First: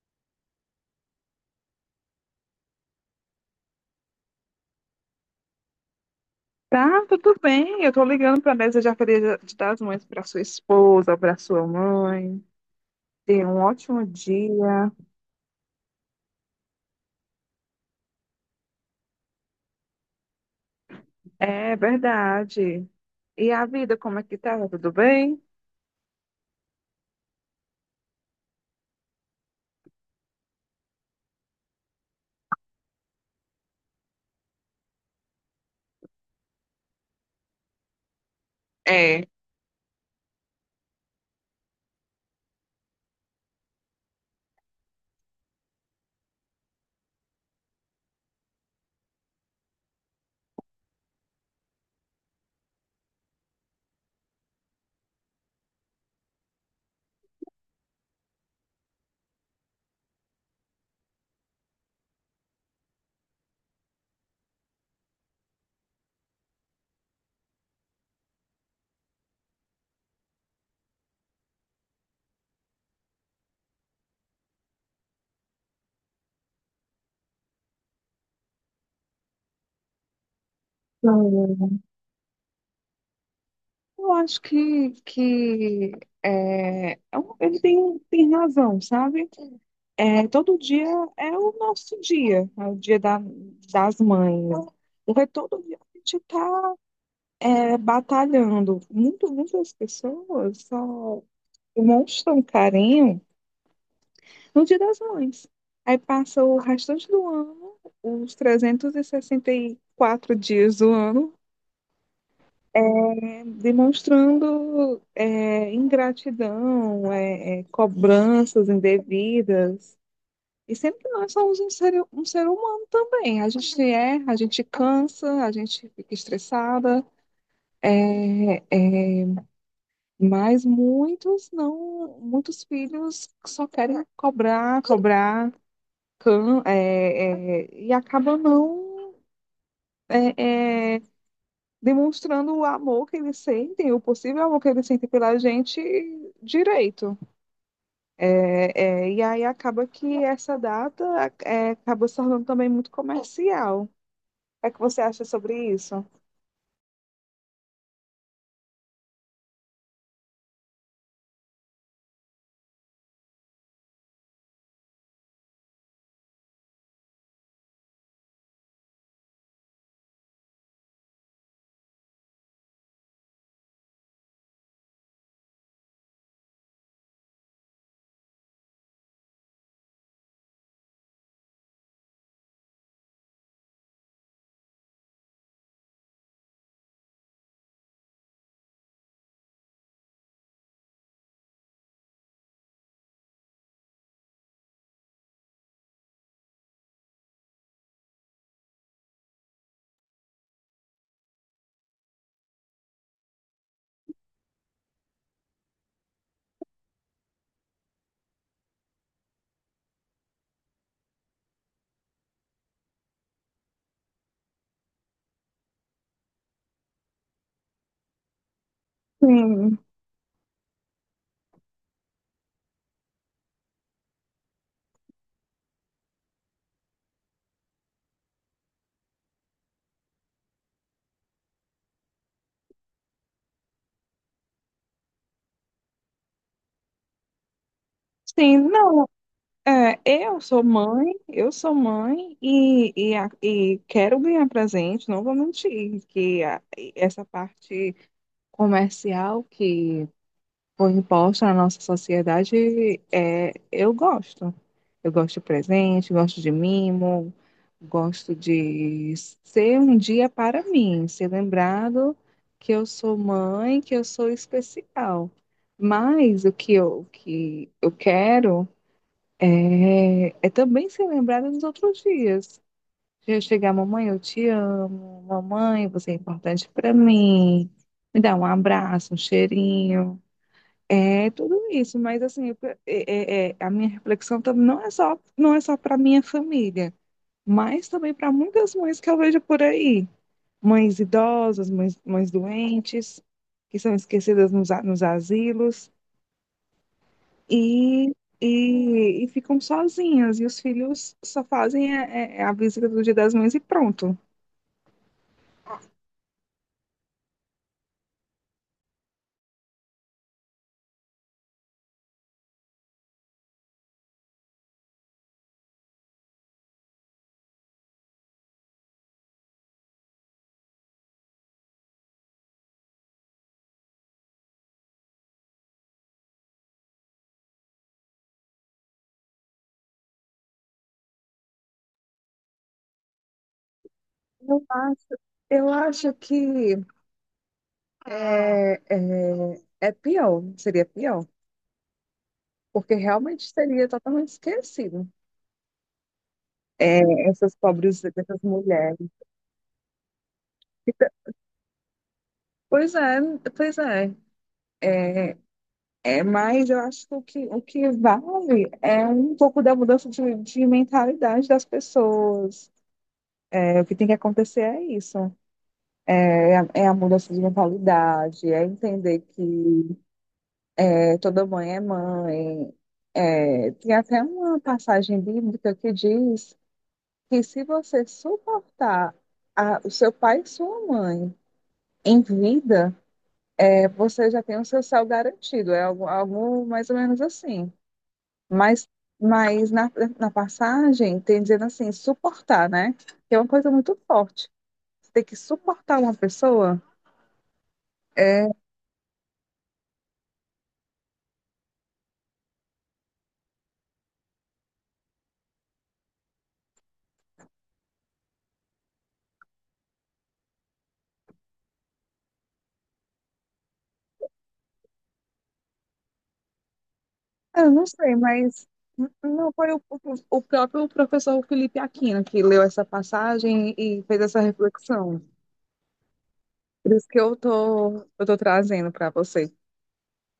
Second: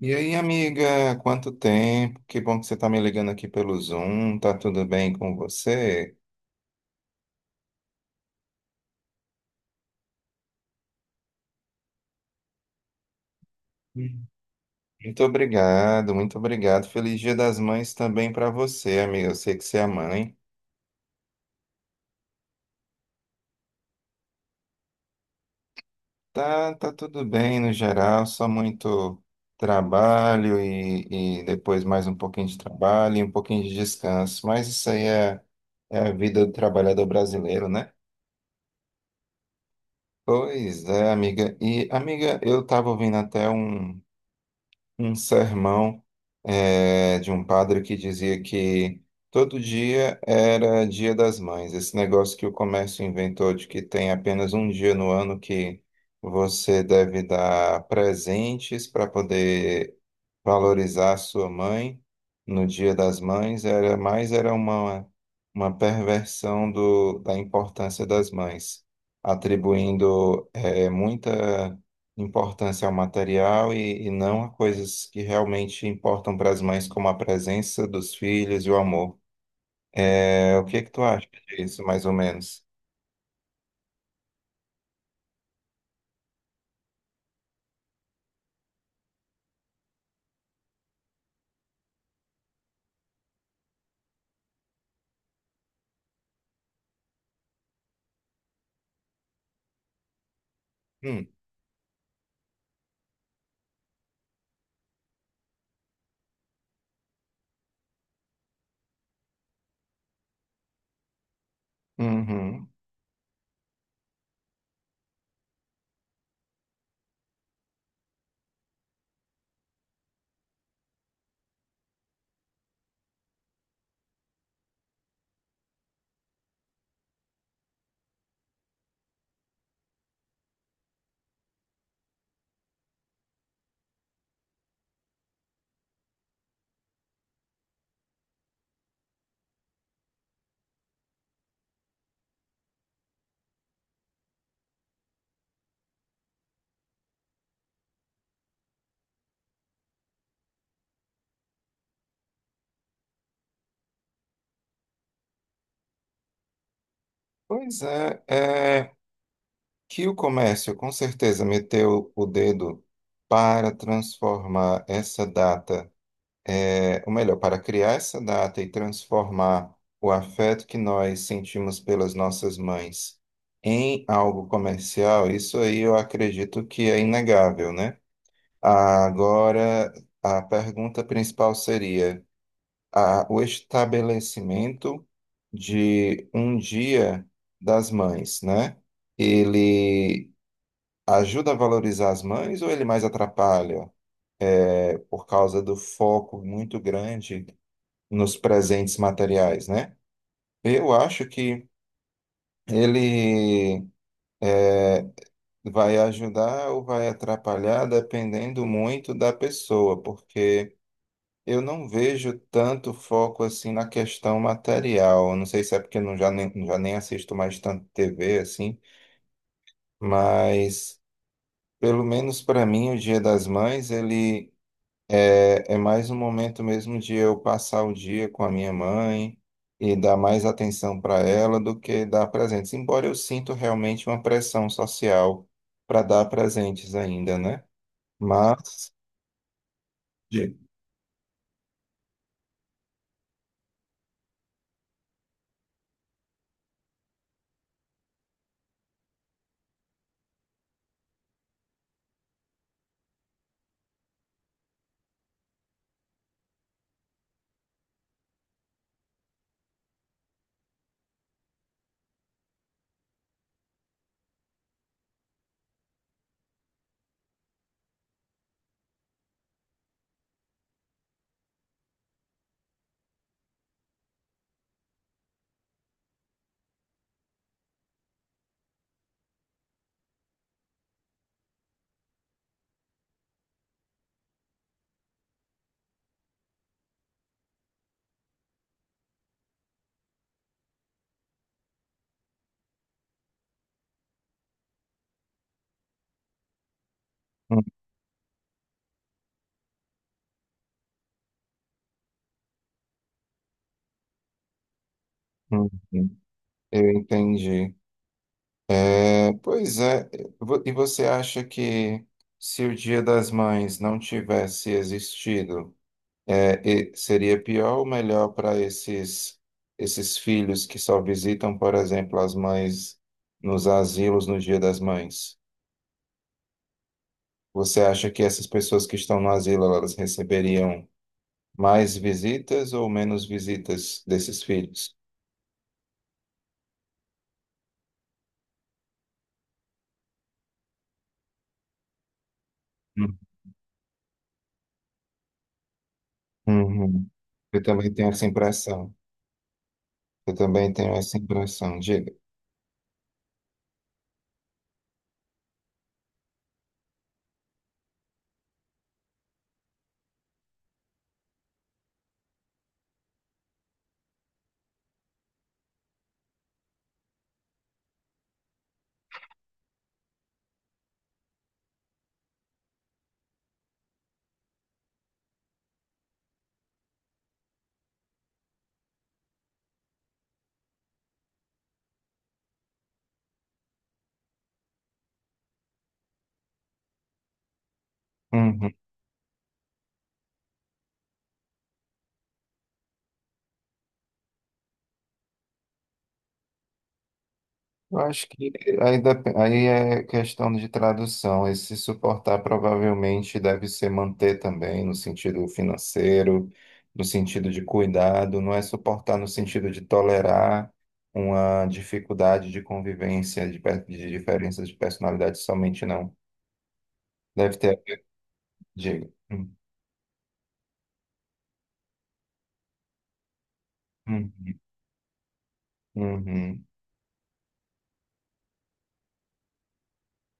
E aí, amiga, quanto tempo? Que bom que você está me ligando aqui pelo Zoom. Tá tudo bem com você? Tá, tudo bem. Eu tô ligando para desejar feliz de das mães para sua esposa, para sua mãe. Tenha um ótimo Hum. dia. Muito obrigado, muito obrigado. Feliz Dia das Mães também para você, amiga. Eu sei que você é mãe. É verdade. E a vida, como é que tá? Tudo bem? Tá, tá tudo bem no geral, só muito trabalho e depois mais um pouquinho de trabalho e um pouquinho de descanso. Mas isso aí é a vida do trabalhador brasileiro, né? É. Pois é, amiga. E, amiga, eu estava ouvindo até um. Um sermão de um padre que dizia que todo dia era Dia das Mães. Esse negócio que o comércio inventou de que tem apenas um dia no ano que você deve dar presentes para poder valorizar sua mãe no Dia das Mães era mais era uma uma perversão da importância das mães, atribuindo muita importância ao material e não a coisas que realmente importam para as mães, como a presença dos filhos e o amor. É, o que que tu acha Hum, disso, mais ou menos? eu acho que, ele tem razão, sabe? É, todo dia é o nosso dia, é o dia das mães. Porque todo dia a gente está batalhando. Muitas pessoas só Hum, demonstra um carinho no Dia das Mães. Aí passa o restante do ano, os trezentos e sessenta e quatro dias do ano, uhum. Demonstrando ingratidão, cobranças indevidas. E sempre que nós somos um ser humano também. A gente erra, a gente cansa, a gente fica estressada. É, é, mas muitos não, muitos filhos só querem cobrar, e acabam não é, é, demonstrando o amor que eles sentem, o possível amor que eles sentem pela gente direito. E aí acaba que essa data acaba se tornando também muito comercial. O que é que você acha sobre isso? Pois é, é. Que o comércio com certeza meteu o dedo para transformar essa data, é, ou melhor, para criar essa data e transformar o afeto que nós sentimos pelas nossas mães em algo comercial, isso aí eu acredito que é inegável, né? Agora, a pergunta principal seria o estabelecimento de um dia das mães, né? Ele ajuda a valorizar as mães ou ele mais atrapalha, é, por causa do foco muito grande nos presentes materiais, né? Eu acho que ele é, vai ajudar ou vai atrapalhar dependendo muito da pessoa, porque eu não vejo tanto foco assim na questão material. Não sei se é porque eu já nem assisto mais tanto TV assim, Sim, mas pelo menos para mim o Dia das Mães ele É, é mais um momento mesmo de eu passar o dia com a minha mãe e dar mais atenção para ela do que dar presentes. Embora eu sinto realmente uma pressão social para dar presentes ainda, né? sim, Mas. não. Eu de- sou mãe e quero ganhar presente, não vou mentir, essa parte comercial que foi imposta na nossa sociedade, é, eu gosto. Eu gosto de presente, gosto de mimo, gosto de ser um dia para mim, ser lembrado que eu sou mãe, que eu sou especial. Mas o que eu quero é também ser lembrada nos outros dias. Eu chegar, mamãe, eu te amo, mamãe, você é importante para mim, me dá um abraço, um cheirinho. É tudo isso, mas assim, eu pe- é, é- é, a minha reflexão também não é só para minha família, mas também para muitas mães que eu vejo por aí, mães idosas, mães doentes, que são esquecidas nos asilos Hum, e, e ficam sozinhas, e os filhos só fazem visita do Dia das Mães e pronto. hum. Eu entendi. É, pois é. E você acha que se o Dia das Mães não tivesse existido, é, e seria pior ou melhor para esses, esses filhos que só visitam, por exemplo, as mães nos asilos no Dia das Mães? Você acha que essas pessoas que estão no asilo, elas receberiam mais visitas ou menos visitas desses Eu filhos? acho, eu acho que é pior, seria pior. Porque Hum. realmente seria totalmente esquecido. É, Uhum. essas Eu também pobres, tenho essa essas impressão. mulheres. Eu também tenho Então, essa impressão. Diga. pois é, pois é. É, mas eu acho que o que vale é um pouco da mudança de mentalidade das pessoas. É, o que tem que acontecer é isso. É a mudança de mentalidade, é entender que é, toda mãe. É, tem até uma passagem bíblica que diz que se você suportar o seu pai e sua mãe em vida, é, você já tem o seu céu garantido, é algo, algo mais ou menos assim. Uhum. Mas, mas na passagem, tem dizendo assim, suportar, né? Que é uma coisa muito forte. Você tem que suportar uma pessoa? Eu acho que aí, aí é questão de tradução. Esse suportar provavelmente deve ser manter também, no sentido financeiro, no sentido de cuidado, não é suportar no sentido de tolerar uma dificuldade de convivência, de diferenças de personalidade somente, não. Deve Eu ter. não sei, mas Diga. Não foi o próprio professor Felipe Aquino que leu essa passagem e fez hum, essa reflexão. Uhum, Por isso que eu tô trazendo para você.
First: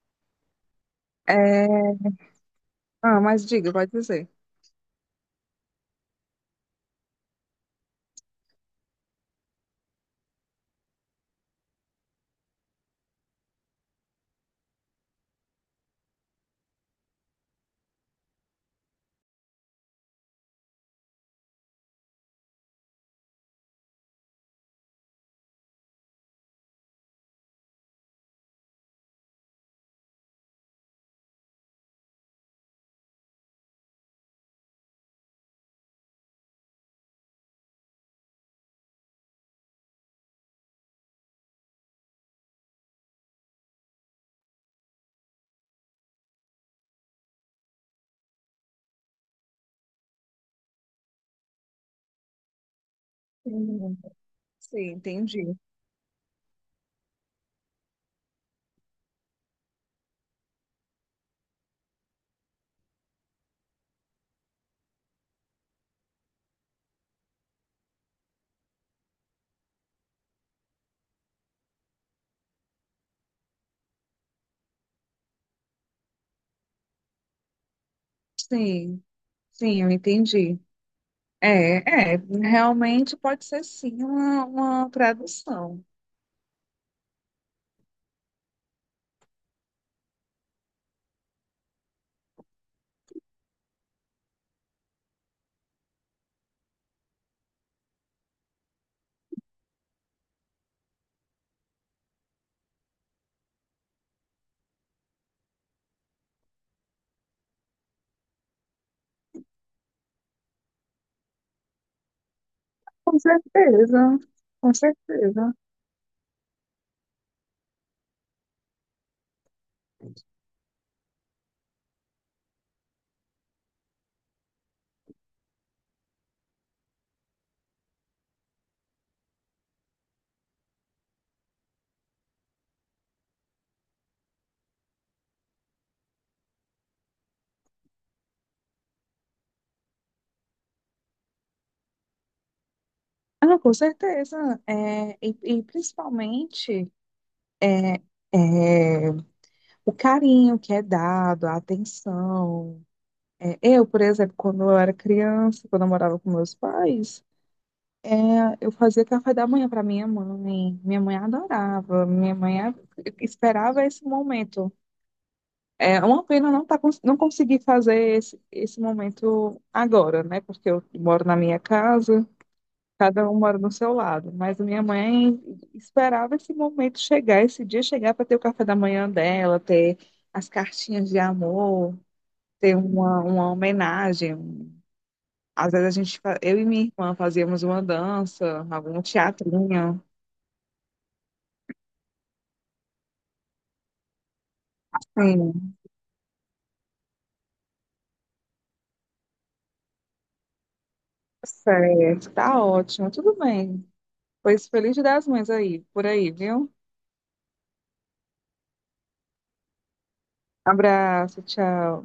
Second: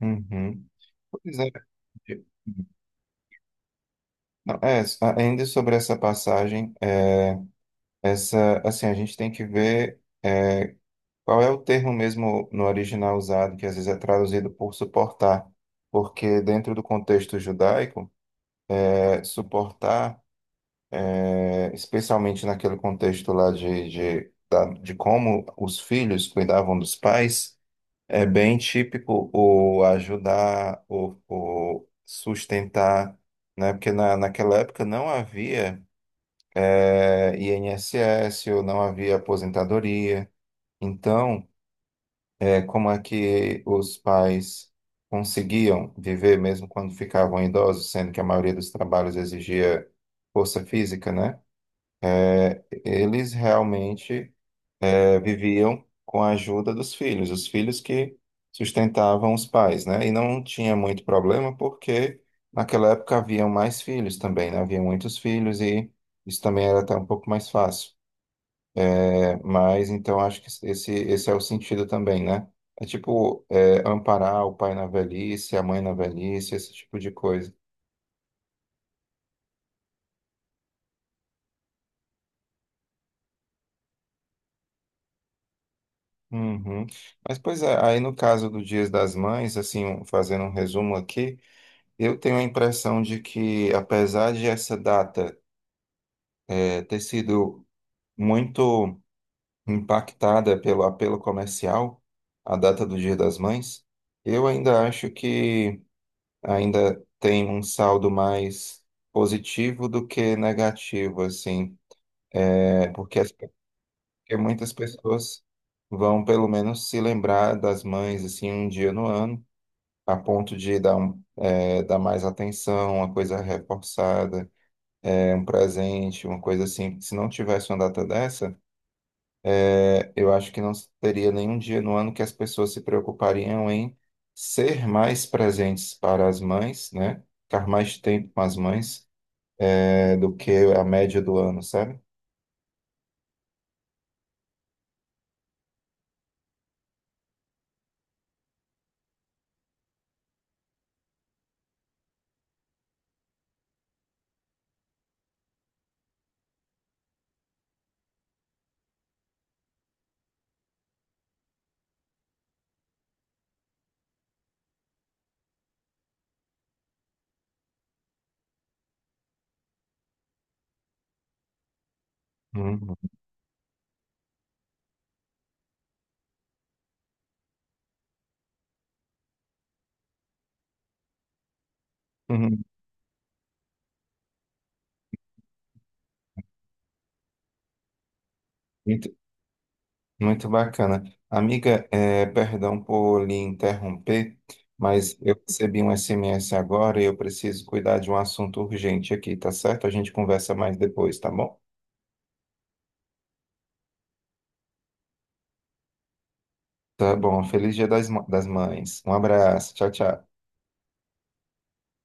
uhum. Pois é. É, ah, mas diga, pode dizer. Não, é, ainda sobre essa passagem, é, essa, assim, a gente tem que ver. É, qual é o termo mesmo no original usado, que às vezes é traduzido por suportar? Porque dentro do contexto judaico, é, suportar, é, especialmente naquele contexto lá de como os filhos cuidavam dos pais, é bem típico o ajudar, o sustentar, né? Porque naquela época não havia, é, INSS, ou não havia aposentadoria. Então, como é que os pais conseguiam viver mesmo quando ficavam idosos, sendo que a maioria dos trabalhos exigia força física, né? Eles Sim, realmente sim, entendi. viviam com a ajuda dos filhos, os filhos que sustentavam os pais, né? E não tinha muito problema porque naquela época haviam mais filhos também, né? Havia muitos filhos e isso também era até um pouco mais fácil. Mas então acho que esse é o sentido também, né? É tipo é, amparar o pai na velhice, a mãe na velhice, esse tipo de coisa. Sim. Sim, eu entendi. É, é, realmente pode ser sim uma tradução. Uhum. Mas pois é, aí no caso do Dias das Mães, assim, um, fazendo um resumo aqui, eu tenho a impressão de que, apesar de essa data é, ter sido muito impactada pelo apelo comercial, a data do Dia das Mães, eu ainda acho que ainda tem um saldo mais positivo do que negativo, assim, é, porque, Com certeza, porque muitas com pessoas certeza. vão pelo menos se lembrar das mães, assim, um dia no ano, a ponto de dar, um, é, dar mais atenção, uma coisa reforçada, é, um presente, uma coisa assim. Se não tivesse uma data dessa, é, eu acho que não teria nenhum dia no ano que as pessoas se preocupariam em ser mais presentes para as mães, né? Ficar mais tempo com as mães é, do que a média do ano, sabe? Ah, com certeza. É, e principalmente é, é, o carinho que é dado, a atenção. É, eu, por exemplo, quando eu era criança, quando eu morava com meus pais, é, eu fazia café da manhã para minha mãe. Minha mãe adorava, esperava esse momento. É uma pena não conseguir fazer esse momento agora, né? Porque eu moro na minha casa, Uhum. cada um mora no seu lado. Mas a minha mãe esperava esse momento chegar, esse dia chegar para ter o café da manhã dela, ter as cartinhas de amor, Uhum. ter uma homenagem. Às vezes eu e minha irmã fazíamos uma dança, algum Muito, teatrinho. muito bacana. Amiga, é, perdão por lhe interromper, mas eu Sim, recebi um SMS agora e eu preciso cuidar de um assunto urgente aqui, tá certo? A gente conversa mais depois, tá bom? certo, tá ótimo, tudo bem. Pois feliz Dia das Mães aí, por aí, viu? Tá bom. Feliz Dia das, das Mães. Um abraço. Tchau, tchau. Abraço, tchau.